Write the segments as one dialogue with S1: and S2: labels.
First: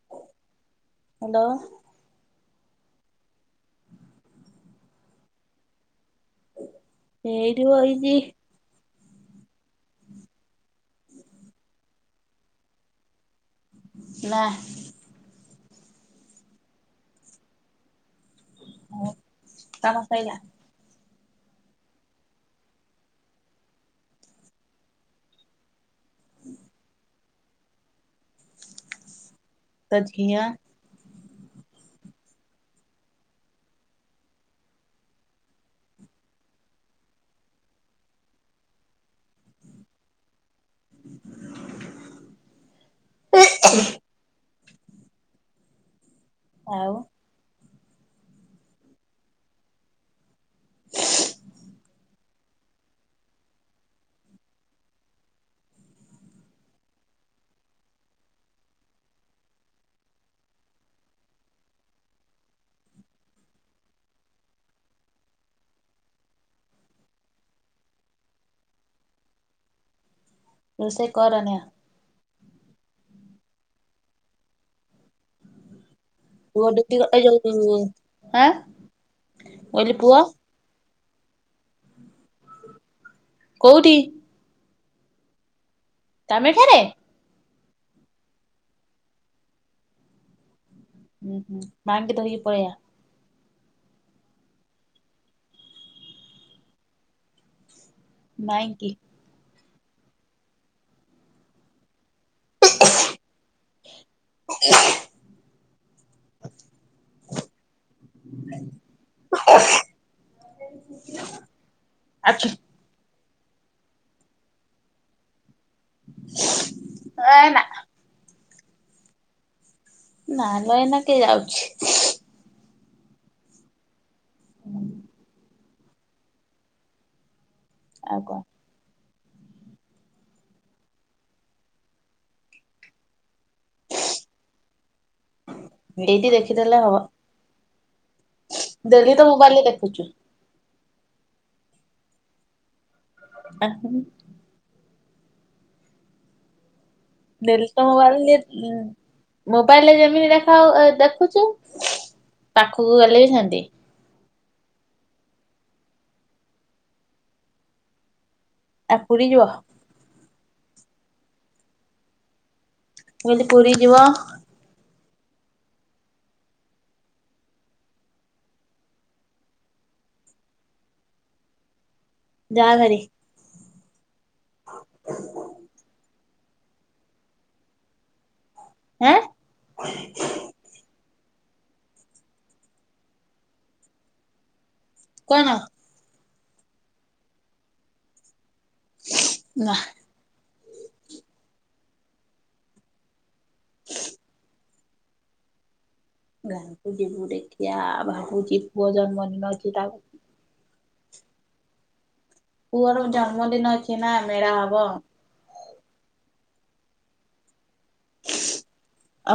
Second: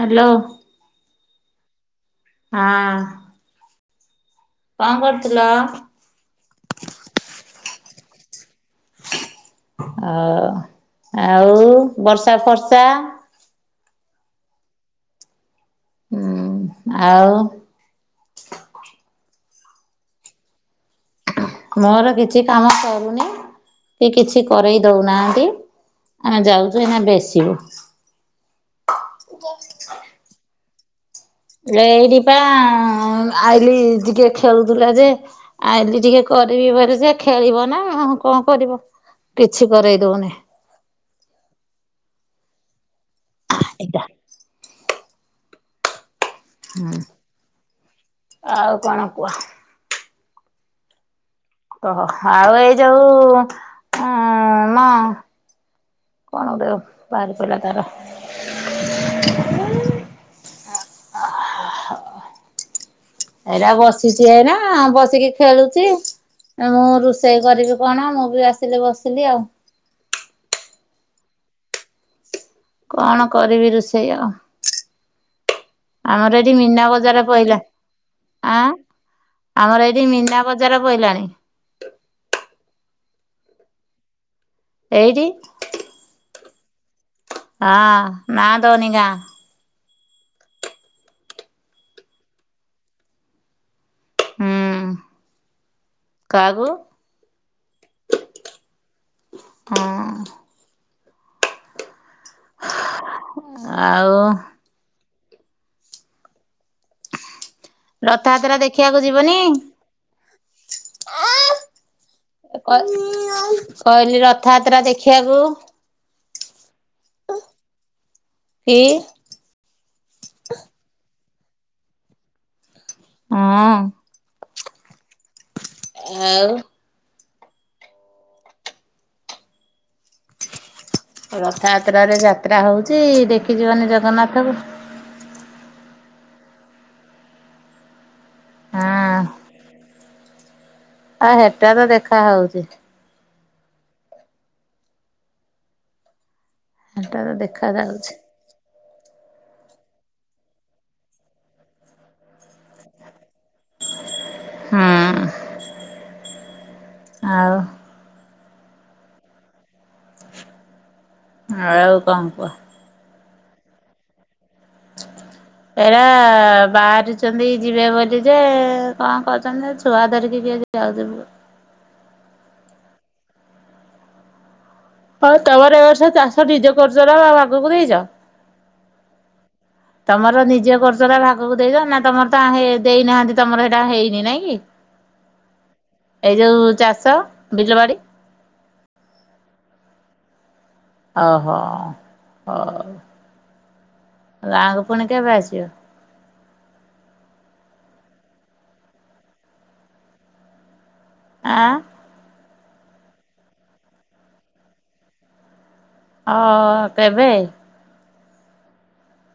S1: Hello.
S2: Hello.
S1: ହଁ। କଣ କରୁଥିଲ?
S2: ଏଇଟି ବଇଚି।
S1: ଅ, ଆଉ ବର୍ଷା ଫରସା।
S2: ନା
S1: ହୁଁ, ଆଉ?
S2: ହଉ କାମ ସଇଲା।
S1: ମୋର କିଛି କାମ ସରୁନି। କିଛିବି କରେଇ ଦେଉନାହାନ୍ତି ଆମେ ଯାଉଚୁ ବଶିବୁ।
S2: ତା ଝିଆଁ
S1: ହେ ଏଇଠିପ ଆଇଲିି ଟିକେ ଖେଳୁଥିଲା ଯେ ଆଜି ଟିକେ କରିବି ବୋଲି ସେ ଖେଳିବ ନା କଣ କରିବ? କିଛି କରେଇ ଦଉନି। ଏଇଟା
S2: ଆଉ
S1: ହୁଁ, ଆଉ କଣ କୁହ? ଓହୋ, ଆଉ ଏଇ ଯୋଉ ଉ ନ କଣ ଗୋଟେ ବାହାରି ପଇଲା ତାର ହଁ ଏଇଟା ବସିଚି ଏଇନା ବସିକି ଖେଳୁଛି। ମୁଁ ରୋଷେଇ କରିବି କଣ ମୁଁ ବି ଆସିଲି ବସିଲି ଆଉ।
S2: ରୋଷେଇ କରନି ଆଉ।
S1: କଣ କରିବି ରୋଷେଇ ଆଉ? ଆମର ଏଠି
S2: ପୁଅ
S1: ମୀନା
S2: ଡ୍ୟୁଟି ଏ
S1: ବଜାର ପଇଲା।
S2: ଯୋଉ
S1: ଆଁ? ଆମର
S2: କହିଲି
S1: ଏଇଠି
S2: ପୁଅ
S1: ମୀନା ବଜାର ପଇଲାଣି।
S2: କୋଉଠି?
S1: ଏଇଠି।
S2: ତମେ ଠାରେ।
S1: ହଁ ନାଁ ଦୋନିକା [unintelligible]
S2: ଉଁ, ହୁଁ। ମାଙ୍କୁ ଧରିକି ପଳେଇଆ।
S1: ହୁଁ। କାହାକୁ?
S2: ନାଇଁ କି?
S1: ହଁ। ଆଉ?
S2: ଆ [inaudible]
S1: ରଥଯାତ୍ରା ଦେଖିବାକୁ ଯିବୁନି?
S2: ଆଛୁ
S1: କହିଲି ରଥଯାତ୍ରା ଦେଖିବାକୁ
S2: [unintelligible]
S1: କି?
S2: ନା ନା ଏଇନା କିଏ ଯାଉଛି।
S1: ହଁ।
S2: ହଁ [inaudible]
S1: ଆଉ?
S2: ଆଉ କ
S1: ରଥଯାତ୍ରା ରେ ଯାତ୍ରା ହଉଛି ଦେଖିଯିବନି ଜଗନ୍ନାଥ କୁ?
S2: ଏଇଠି ଦେଖିଦେଲେ ହବ। ଡ଼େଲି
S1: ହଁ।
S2: ତ ମୋବାଇଲ ରେ ଦେଖୁଛୁ।
S1: ଆ ହେଟା ତ ଦେଖା ହଉଛି।
S2: [unintelligible]
S1: ହେଟା ତ ଦେଖା
S2: ଡେଲି ତ
S1: ଯାଉଛି
S2: ମୋବାଇଲ ରେ ଉଁ ମୋବାଇଲରେ ଯେମିତି ଦେଖା ଦେଖୁଛୁ ପାଖକୁ ଗଲେ ବି ସେମତି।
S1: ହୁଁ। ଆଉ?
S2: ଆ ପୁରୀ ଯିବ?
S1: ଆଉ କଁ କୁହ?
S2: ମୁଁ କହିଲି ପୁରୀ ଯିବ?
S1: ହ [inaudible] ହେରା ବାହାରୁଛନ୍ତି ଯିବେ ବୋଲି ଯେ କଁ କରୁଛନ୍ତି ଛୁଆ ଧରିକି କିିଏ ଯିବ। [unintelligible]
S2: ଯା ଭାରି। ହଁ
S1: ଆଉ ତମର ଏ ବର୍ଷ ଚାଷ୍ ନିଜେ କରୁଚ ନା ଆଉ [unintelligible] ଦେଇଛ?
S2: ଏଁ?
S1: ତମର ନିଜେ କରୁଚ ନା ଭାଗକୁ ଦେଇଛ ନା ତମର ତ ଦେଇନାହାନ୍ତି ତମର ହେଇଟା ହେଇନି ନାଇଁ କି? [inaudible]
S2: କନ?
S1: ଏଇ ଯୋଉ ଚାଷ ବିଲ ବାଡ଼ି।
S2: ନା।
S1: ଅହୋ ହଉ। ଗାଁ କୁ ପୁଣି କେବେ ଆସିବ?
S2: ଗାଁ କୁ ଯିବୁ ଦେଖିଆ ଭାବୁଚି ପୁଅ ଜନ୍ମଦିନ ଅଛି ତାକୁ
S1: ଆ?
S2: ପୁଅର ଜନ୍ମଦିନ ଅଛି ନା ମେଳା ହବ।
S1: ଅ କେବେ?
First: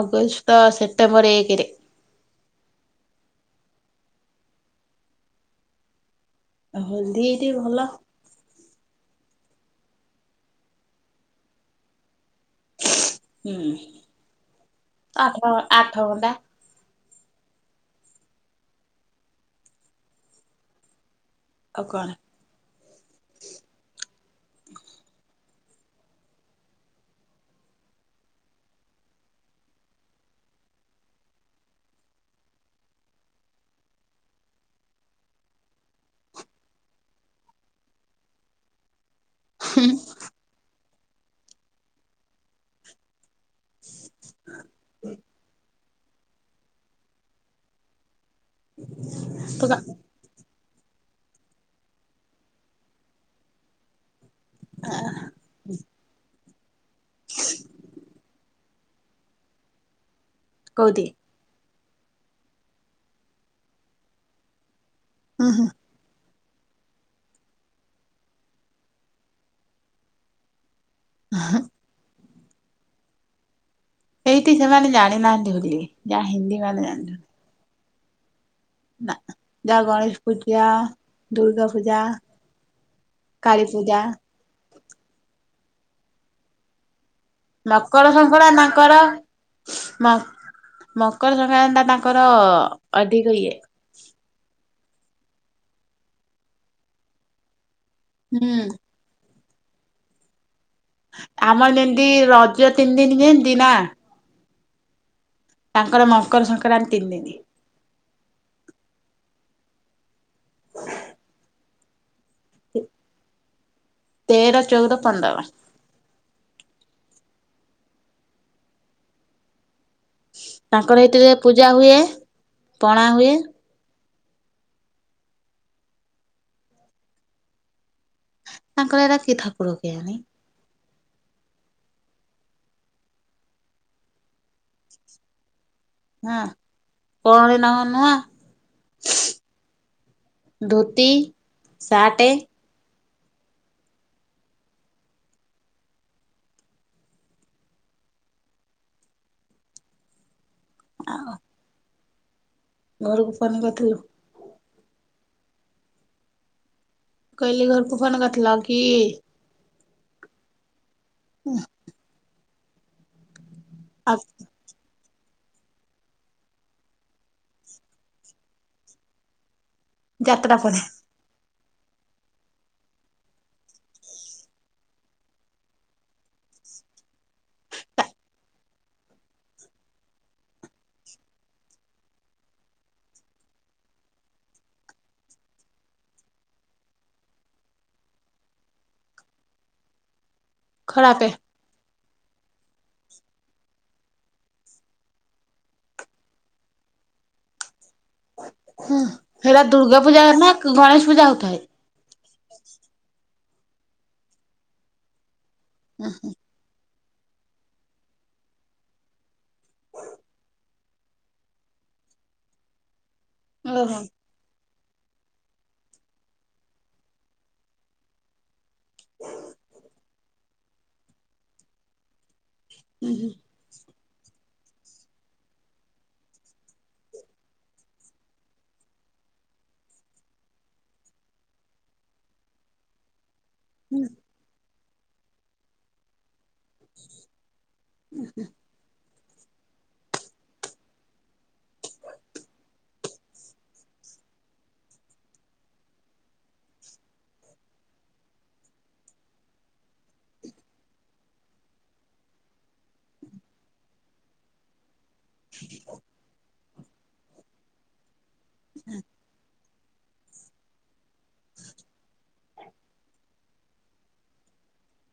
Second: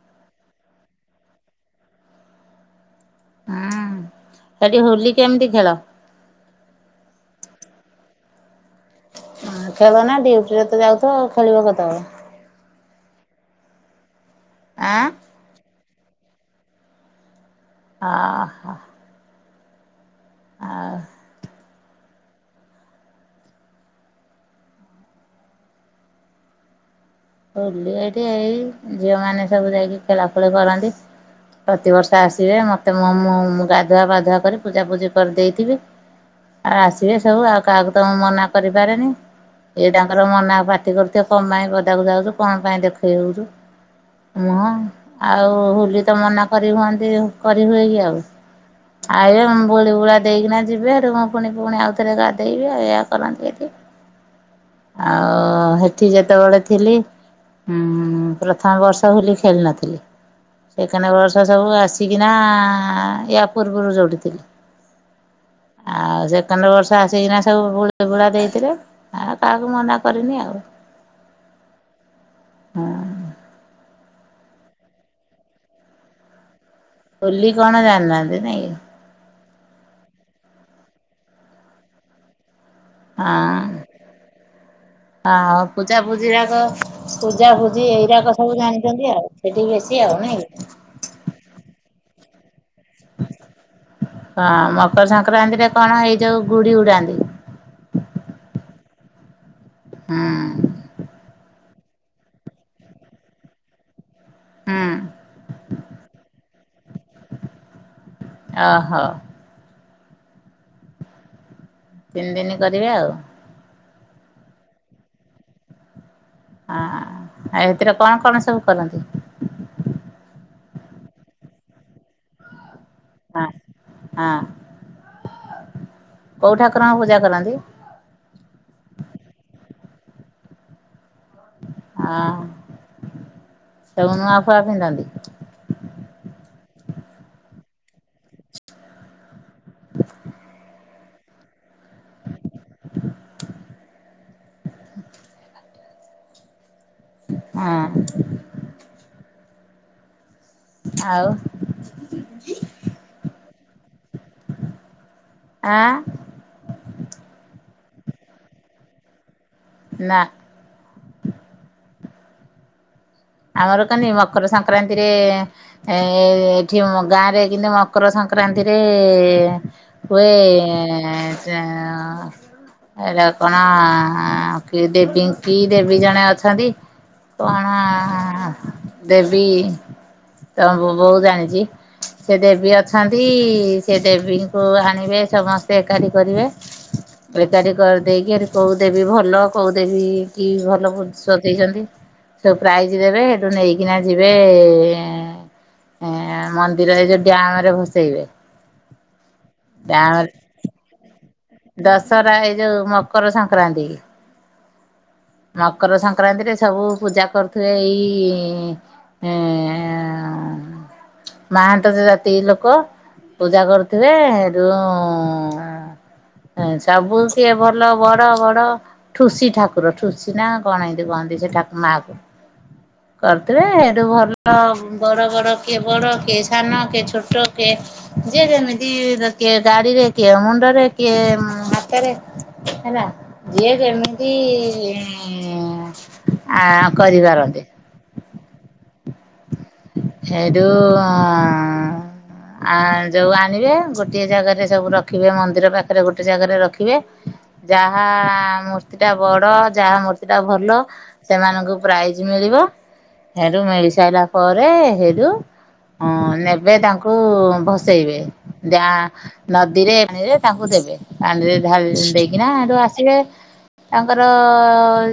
S2: ଅଗଷ୍ଟ ସେପ୍ଟେମ୍ବର ଏକେରେ।
S1: ହୁଁ ସେଠି ହୋଲି କେମିତି ଖେଳ?
S2: ହୋଲି ଏଇଠି ଭଲ।
S1: ହଁ ଖେଳନା ଡ୍ୟୁଟିରେ ତ ଯାଉଥିବ ଆଉ ଖେଳିବ କେତେବେଳେ।
S2: ହୁଁ।
S1: ଆଁ।
S2: ଆଠ ଆଠ ଘଣ୍ଟା।
S1: ଆ ହା। ଆ।
S2: ଆଉ କଣ?
S1: ହୋଲି ଏଠି ଏଇ ଝିଅ ମାନେ ସବୁ ଯାଇକି ଖେଳାଫେଳି କରନ୍ତି। ପ୍ରତିବର୍ଷ ଆସିବେ ମତେ ମ ମୁଁ ଗାଧୁଆ ପାଧୁଆ କରିକି ପୂଜାପୂଜି କରିଦେଇଥିବି। ଆସିବେ ସବୁ ଆଉ କାହାକୁ ତମ ମୁଁ ମନା କରିପାରେନି। ଏଇଟା ୟାଙ୍କର ମନା ପାଟି କରୁଥିବେ କଣ ପାଇଁ ପଦାକୁ ଯାଉଛୁ କଣ ପାଇଁ ଦେଖେଇ ହଉଛୁ। ମୁହଁ ଆଉ ହୋଲି ତ ମନା କରି ହୁଅନ୍ତି କରି ହୁଏ କି ଆଉ। ଆଉ
S2: ତୁ କା
S1: ବୁଳି ବୁଳା ଦେଇକିନା ଯିବେ ହେଠୁ କଣ ଫୁଣି ପୁଣି ଆଉଥରେ ଗାଧେଇବି ଏଇୟା କରନ୍ତି ଏଠି। ଆଉ ହେଠି ଯେତେବେଳେ ଥିଲି ହୁଁ ପ୍ର ଥମ ବର୍ଷ ହୋଲି ଖେଳି ନଥିଲି
S2: କୋଉଠି?
S1: ସେକେଣ୍ଡ ବର୍ଷ ସବୁ ଆସିକିନା ୟା ପୂର୍ବରୁ ଯୋଉଠି ଥିଲି।
S2: ହୁଁ ହୁଁ।
S1: ଆଉ ସେକେଣ୍ଡ ବର୍ଷ ଆସିକିନା ସବୁ ବୁଳି ବୁଳା ଦେଇଥିଲେ। ଆଉ କାହାକୁ ମନା କରିନି ଆଉ।
S2: ହ।
S1: ହଁ।
S2: ଏଇଠି ସେମାନେ ଜାଣିନାହାନ୍ତି ହୋଲି ଯାହା ହିନ୍ଦୀ ମାନେ ଜାଣିନ୍ତି।
S1: ହୋଲି କଣ ଜାଣିନାହାନ୍ତି ନାଇଁ?
S2: ନା ଯାହା ଗଣେଶ ପୂଜା, ଦୁର୍ଗା ପୂଜା।
S1: ହଁ
S2: କାଳୀ ପୂଜା
S1: ହ ହଉ ପୂଜା ପୂଜି ରାଗ। ପୂଜା ଫୂଜି
S2: ମକର
S1: ଏଇରାକ
S2: ସଂକ୍ରାନ୍ତି
S1: ସବୁ
S2: ତାଙ୍କର
S1: ଜାଣିଛନ୍ତି ଆଉ ସେଠି ବେଶୀ ଆଉ
S2: ମକ
S1: ନାଇଁକି।
S2: ମକର ସଂକ୍ରାନ୍ତି ତା ତାଙ୍କର ଅଧିକ ଇଏ।
S1: ହଁ ମକର ସଂକ୍ରାନ୍ତି ରେ କଣ ହେଇଯୋଉ ଗୁଡି ଉଡାନ୍ତି।
S2: ହୁଁ।
S1: ହୁଁ।
S2: ଆମର ଯେମିତି ରଜ ତିନି ଦିନି ଯେମିତି ନା।
S1: ହୁଁ।
S2: ତାଙ୍କର ମକର ସଂକ୍ରାନ୍ତି ତିନି ଦିନି।
S1: ଓହୋ।
S2: ହ
S1: ତିନି ଦିନି କରିବେ ଆଉ।
S2: ତେର, ଚଉଦ, ପନ୍ଦର।
S1: ହଁ ଆଉ ଏଥିରେ କଣ କଣ ସବୁ କରନ୍ତି?
S2: ତାଙ୍କର ହେଇଥିରେ ପୂଜା ହୁଏ, ପଣା ହୁଏ।
S1: ହଁ ହଁ କୋଉ ଠାକୁରଙ୍କୁ ପୂଜା କରନ୍ତି।
S2: ତାଙ୍କର ଏଇରା କି ଥାକୁର କି ଆଣି।
S1: ଆ ସବୁ ନୂଆ ଫୁଆ ପିନ୍ଧନ୍ତି?
S2: ହଁ [unintelligible] ଧୋତି ସାଟେ।
S1: ହଁ। ଆଉ
S2: ଘରକୁ ପୋନ୍ କରଥିଲୁ?
S1: ଆଁ
S2: କଇଲି ଘରକୁୁ ଫୋନ୍ କରିଥିଲ କି?
S1: ନା।
S2: ଉଁ।
S1: ଆମର କାନି
S2: ଆଉ
S1: ମକର ସଂକ୍ରାନ୍ତିରେ ଏ ଏ ଏଠି ଅଁ ଗାଁରେ କି [unintelligible] ମକର ସଂକ୍ରାନ୍ତିରେ ହୁଏ
S2: ଯାତ୍ରା ପରେ
S1: ଏଁ-ଏଁ ସେ ଅଁ ଅଇଲା କଣ କି ଦେବୀ କି ଦେବୀ ଜଣେ ଅଛନ୍ତି ପଣା ହଁ ଦେବୀ ତମ ବୋ ବୋଉ ଜାଣିଚି। ସେ ଦେବୀ ଅଛନ୍ତି ସେ ଦେବୀଙ୍କୁ ଆଣିବେ ସମସ୍ତେ ଏକାଠି କରିବେ। ଏକାଠି କରିଦେଇକି ଏଠି କୋଉ ଦେବୀ ଭଲ କୋଉ ଦେବୀ କି ଭଲ ବୁ
S2: ଖରାପେ
S1: ସଜେଇଛନ୍ତି ସବୁ ପ୍ରାଇ ଜି ଦେବେ ହେଠୁ ନେଇକିନା ଯିବେ ଏ ଏଁ-ଏଁ ଏଁ ମନ୍ଦିର ଏଇ ଯୋଉ ଡ୍ୟାମ ରେ ଭସେଇବେ।
S2: ହୁଁ ହେରା ଦୁର୍ଗା
S1: ଡ୍ୟାମ
S2: ପୂଜା ନା ଗଣେଶ ପୂଜା ହଉଥାଏ?
S1: ଦଶହରା ଏଇ ଯୋଉ ମକର ସଂକ୍ରାନ୍ତି। ମକର ସଂକ୍ରାନ୍ତିରେ ସ୍ ସବୁ ପୂଜା କରୁଥିବେ ଏଇ ଇଁ-ଇଁ ଏଁ-ଏଁ [unintelligible] ମହାନ୍ତ ସେ ଜାତି ଲୋକ ପୂଜା
S2: ଓହୋ
S1: କରୁଥିବେ। ଯୋଉଁ ଉଁ-ଉଁ ହୁଁ ସବୁ ସିଏ ଭଲ ବଡ ବଡ ଠୁସି ଠାକୁର ଠୁସି ନା କଣ ଏନ୍ତି କୁହନ୍ତି ସେ ଠାକ୍ ମା କୁ।
S2: ହୁଁ ହୁଁ।
S1: କରିଥିବେ ହେଇଠୁ ଭଲ ବଡ଼ ବଡ଼ କିଏ ବଡ଼ କିଏ ସାନ କିଏ ଛୋଟ କିଏ ଯେ ଯେମିତି ଦେ କିଏ ଗାଡିରେ କିଏ ମୁଣ୍ଡରେ କିଏ ହାତରେ ହେଲା। ଯିଏ ଯେମିତି ଇଁ-ଇଁ-ଇଁ ଆ କରିପାରନ୍ତି।
S2: [unintelligible]
S1: ହେଇଠୁ ଉଁ [unintelligible] ଆ ଯୋଉ ଆଣିବେ ଗୋଟିଏ ଜାଗାରେ ସବୁ ରଖିବେ ମନ୍ଦିର ପାଖରେ ଗୋଟେ ଜାଗାରେ ରଖିବେ। ଯାହା ମୂର୍ତ୍ତି ଟା ବଡ ଯାହା ମୂର୍ତ୍ତି ଟା ଭଲ ସେମାନଙ୍କୁ ପ୍ରାଇଜି ମିଳିବ ହେଠୁ ମିଳି ସାଇଲା ପରେ ହେଠୁ ଅଁ ନେବେ ତାଙ୍କୁ ଭସେଇବେ। ଯା ନଦୀରେ ପାଣିରେ ତାଙ୍କୁ ଦେବେ ପାଣିରେ ଢ଼ାଳି ଦେଇକିନା ହେଠୁ ଆସିବେ। ତାଙ୍କର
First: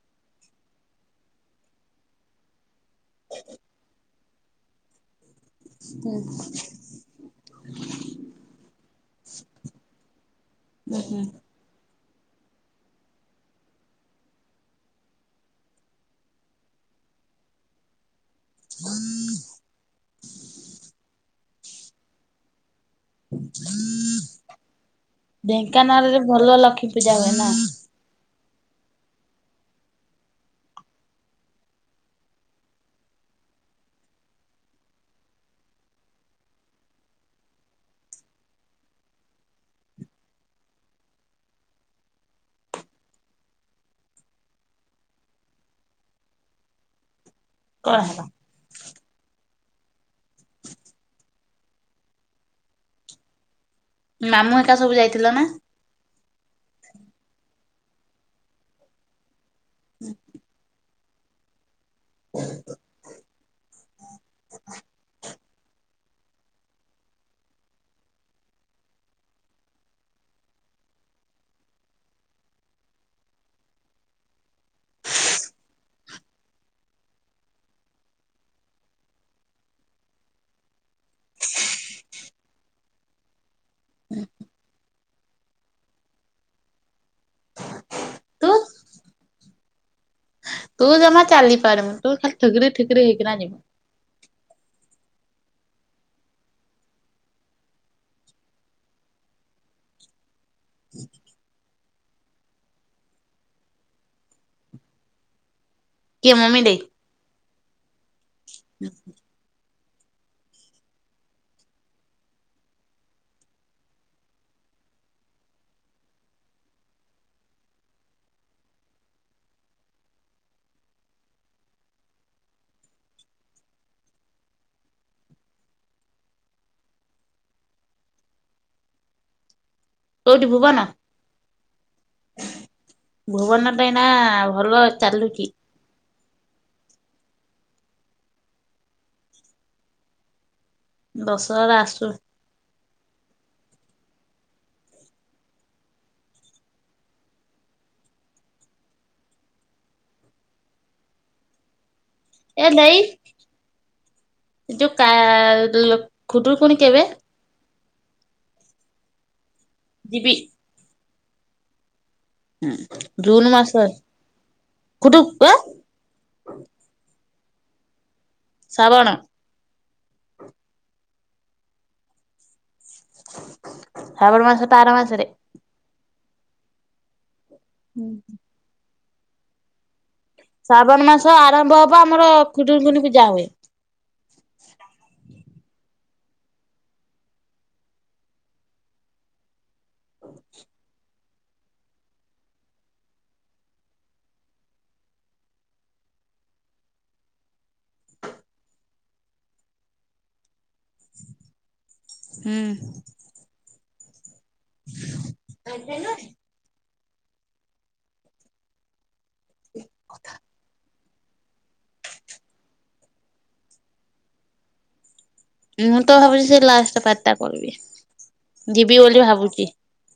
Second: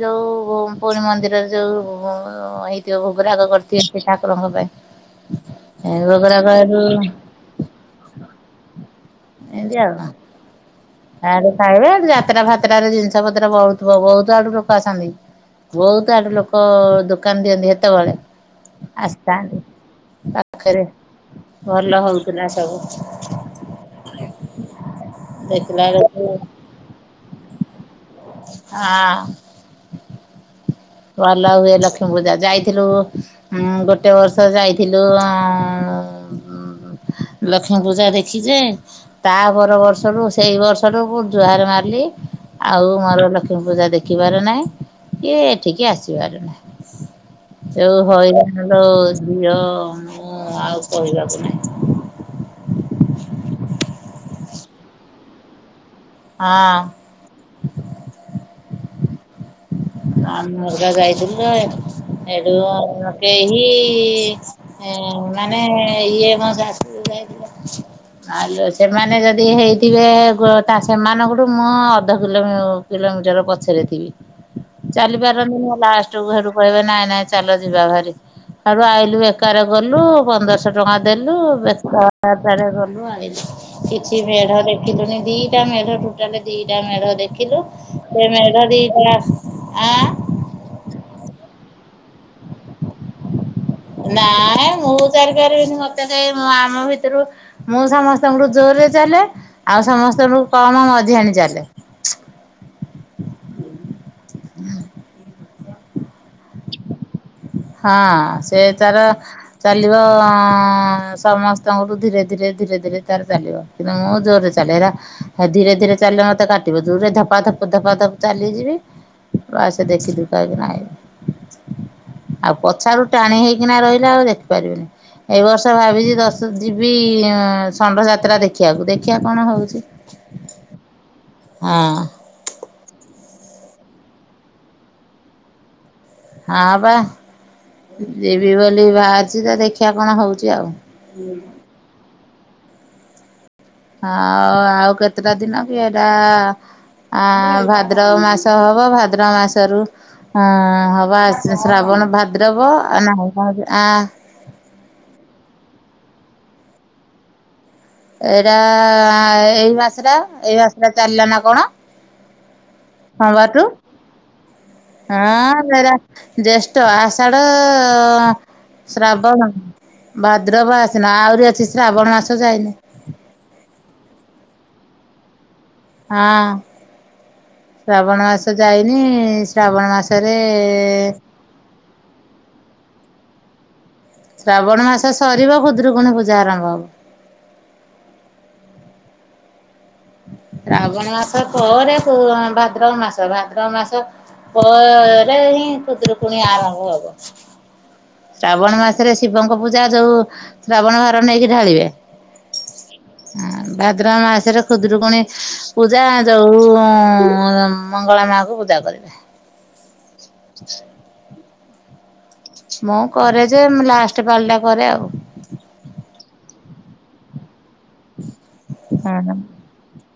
S1: ଯୋଉ [unintelligible] ମନ୍ଦିରରେ ଯୋଉ ହେଇ କିଏ ଭୋଗରାଗ କରିଥିବେ ସେ ଠାକୁରଙ୍କ ପାଇଁ। ଏ
S2: ହୁଁ
S1: ଭୋଗ ରାଗ ହେଠୁ ଏନ୍ତି ଆଉ।
S2: ଉଁ ହୁଁ।
S1: [unintelligible] ଖାଇବେ ଯାତ୍ରା ଫାତ୍ର ରେ ଜିନିଷ ପତ୍ର ବହୁତ୍ [unintelligible] ବହୁତ୍ ଆଡୁ ଲୋକ ଆସନ୍ତି। ବହୁତ୍ ଆଡ ଲୋକ ଦୋକାନ ଦିଅନ୍ତି ହେତବେଳେ। ଆସିଥାନ୍ତି ପାଖରେ ଭଲ ହଉଥିଲା ସବୁ। ଦେଖିଲା
S2: ଢେଙ୍କାନାଳରେ
S1: ବେଳକୁ
S2: ଭଲ ଲକ୍ଷ୍ମୀ ପୂଜା ହୁଏ ନା?
S1: ହଁ ଭଲ ହୁଏ ଲକ୍ଷ୍ମୀ ପୂଜା ଯାଇଥିଲୁ। ହୁଁ ଗୋଟେ ବର୍ଷ ଯାଇଥିଲୁ ହୁଁ ଲକ୍ଷ୍ମୀ ପୂଜା ଦେଖିଛି ଯେ ତା ପର ବର୍ଷରୁ ସେ ସେଇ ବର୍ଷଠୁ ମୁଁ ଜୁହାର ମାରିଲି ଆଉ ମୋର ଲକ୍ଷ୍ମୀ ପୂଜା ଦେଖିବାର ନାହିଁ। କି ଏଠିକି ଆସିବାର ନାହିଁ। ଯୋଉ
S2: କଣ ହେଲା?
S1: ହଇରାଣ ଲୋ ଝିଅ ମୁଁ ଆଉ କହିବାକୁ ନାହିଁ।
S2: ମାମୁଁ ହେକା ସବୁ ଯାଇଥିଲ ନାଁ?
S1: ହଁ। ମାମୁଁ ହେକା ଯାଇଥିଲେ ସେଉଠୁ କେହି ଏଁ ମାନେ ଇଏ ମୋ ଶାଶୁ ଯାଇଥିଲେ। ଆଲୋ ସେମାନେ ଯେତିକି ହେଇଥିବେ ଗୋଟା ସେମାନଙ୍କ ଠୁ ମୁଁ ଅଧ କିଲୋ ମୁଁ କିଲୋମିଟର ପଛରେ ଥିବି। ଚାଲି ପାରନ୍ତି ନି ଲାଷ୍ଟ୍ କୁ ସେଉଠୁ କହିବେ ନାଇଁ ନାଇଁ ଚାଲ ଯିବା ଭାରି। ଘରୁ ଆଇଲୁ ବେକାର ଗଲୁ ପନ୍ଦର ଶହ ଟଙ୍କା ଦେଲୁ ବେକାରଟାରେ ଗଲୁ ଆଇଲୁ। କିଛି ମେଢ ଦେଖିଲୁନି ଦି ଟା ମେଢ ଟୋଟାଲ୍ ଦି ଟା ମେଢ ଦେଖିଲୁ ସେ
S2: ତୁ
S1: ମେଢ ଦି ଟା ଆ
S2: ତୁ ଜମା ଚାଲିପାରୁନୁ ତୁ ଖାଲି ଠୁକୁର ଠୁକୁର ହେଇକିନା ଯିବୁ।
S1: ନାଇଁ ମୁଁ ଚାଲି ପାରିବିନି ମତେ ସେଇ ମୁଁ ଆମ ଭିତରୁ ମୁଁ ସମସ୍ତଙ୍କ ଠୁ ଜୋରରେ ଚାଲେ ଆଉ ସମସ୍ତଙ୍କ ଠୁ କମ୍ ମଝିଆଣି ଚାଲେ। ହୁଁ।
S2: କିଏ ମମି ଦେଇ?
S1: ହଁ ସେ ତାର ଚାଲିବ ସମସ୍ତଙ୍କ ଠୁ ଧୀରେ ଧୀରେ ଧୀରେ ଧୀରେ ତାର ଚାଲିବ। କିନ୍ତୁ ମୁଁ ଜୋରରେ ଚାଲେ ହେଲା ଧୀରେ ଧୀରେ ଚାଲିଲେ ମତେ କାଟିବ ଜୋରେ ଧପା ଧପ ଧପା ଧପ ଚାଲିଯିବି ଆସି ବେଶୀ ଦୁଃଖ କିନା ଆଇବି। ଆଉ ପଛ ଆଡୁ ଟାଣି ହେଇ କିନା ରହିଲେ ଆଉ ଦେଖିପାରିବେନି। ଏ ବର୍ଷ ଭାବିଛି ଦଶ ଯିବି ଷଣ୍ଢ ଯାତ୍ରା ଦେଖିବାକୁ ଦେଖିବା କଣ ହଉଛି।
S2: କୋଉଠି ଭୁବନ?
S1: ହଁ।
S2: ଭୁବନଟା ଏଇନା ଭଲ ଚାଲୁଛି।
S1: ହଁ ବା ଯିବି ବୋଲି ବାହାରିଛି ତ ଦେଖିବା କଣ ହଉଛି ଆଉ।
S2: ଦଶହାର ଆସୁ।
S1: ହଉ ଆଉ କେତେଟା ଦିନ କି ଏଟା ଆ ଭାଦ୍ରବ ମାସ ହବ ଭାଦ୍ରବ ମାସରୁ ହଁ ହବ ଆଶି ଶ୍ରାବଣ ଭାଦ୍ରବ ନା ଏଇଟା ହଉଛି ଆ
S2: ଏ ଯୋଉା କା ଖୁଦୁରୁକୁଣୀ କେବେ?
S1: ଏଇଟା ଏଇ ମାସ ଟା
S2: ଯିବି
S1: ଏଇ ମାସ ଟା ଚାଲିଲା ନା କଣ?
S2: ହୁଁ।
S1: ହଁ ବା ତୁ
S2: ଖୁଦୁ ଆ
S1: ହଁ ସେଗୁରା ଜ୍ୟେଷ୍ଠ ଆଷାଢ ଶ୍ରାବଣ ଭାଦ୍ରବ ଆଶ୍ୱିନ ଆହୁରି ଅଛି ଶ୍ରାବଣ ମାସ ଯାଇନି।
S2: ଶ୍ରାବଣ ମାସ ତ ଆର ମାସରେ।
S1: ହଁ ଶ୍ରାବଣ ମାସ ଯାଇନି ଶ୍ରାବଣ ମାସରେ
S2: କୁହ ଆମର ଖୁଦୁରୁକୁୁନି ପୂଜା ହୁଏ।
S1: ଶ୍ରାବଣ ମାସ ସରିବ ଖୁଦୁରୁକୁଣୀ ପୂଜା ଆରମ୍ଭ ହବ। ଶ୍ରାବଣ ମାସ ପରେ କୋ ଭାଦ୍ରବ ମାସ ଭାଦ୍ରବ ମାସ ପରେ ହିଁ ଖୁଦୁରୁକୁଣୀ ଆରମ୍ଭ ହବ। ଶ୍ରାବଣ ମାସରେ ଶିବଙ୍କ ପୂଜା ଯୋଉ ଶ୍ରାବଣ ଭାର ନେଇକି ଢାଳିବେ।
S2: ହୁଁ
S1: ଭାଦ୍ରବ ମାସରେ ଖୁଦରୁକୁଣୀ ପୂଜା ଯୋଉ ମଙ୍ଗଳା ମାକୁ ପୂଜା କରିବେ।
S2: ହ [inaudible]
S1: [inaudible] ମୁଁ କରେ ଯେ ଲାଷ୍ଟ ପାଳିଟା କରେ ଆଉ।
S2: ମୁଁ ତ ଭାବୁଛି ସେ ଲାଷ୍ଟ ପାଲିଟା କରିବି ଯିବି
S1: ହଁ
S2: ବୋଲି
S1: ହଁ।
S2: ଭାବୁଛି।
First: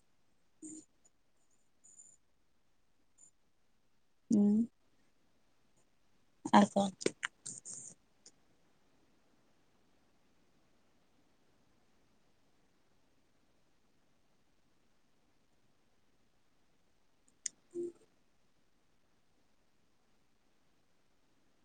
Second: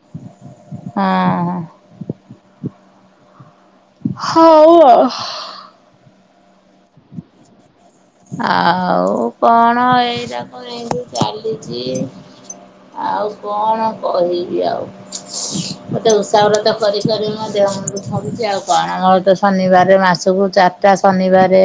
S1: ହଁ।
S2: ହୁଁ
S1: ହଉ ଆଉ।
S2: ଆଉ କ
S1: ଆଉ କଣ ଏଇରାକ ଏମିନ୍ତି ଚାଲିଛି। ଆଉ କଣ କହିବି ଆଉ। ମତେ ଓଷା ବ୍ରତ କରିିକରି ମୋ ଦେହ ହାତ ଥରୁଚ଼ି ଆଉ କଣ, ମୋର ତ ଶନିବାରେ ମାସକୁ ଚାର ଟା ଶନିବାରେ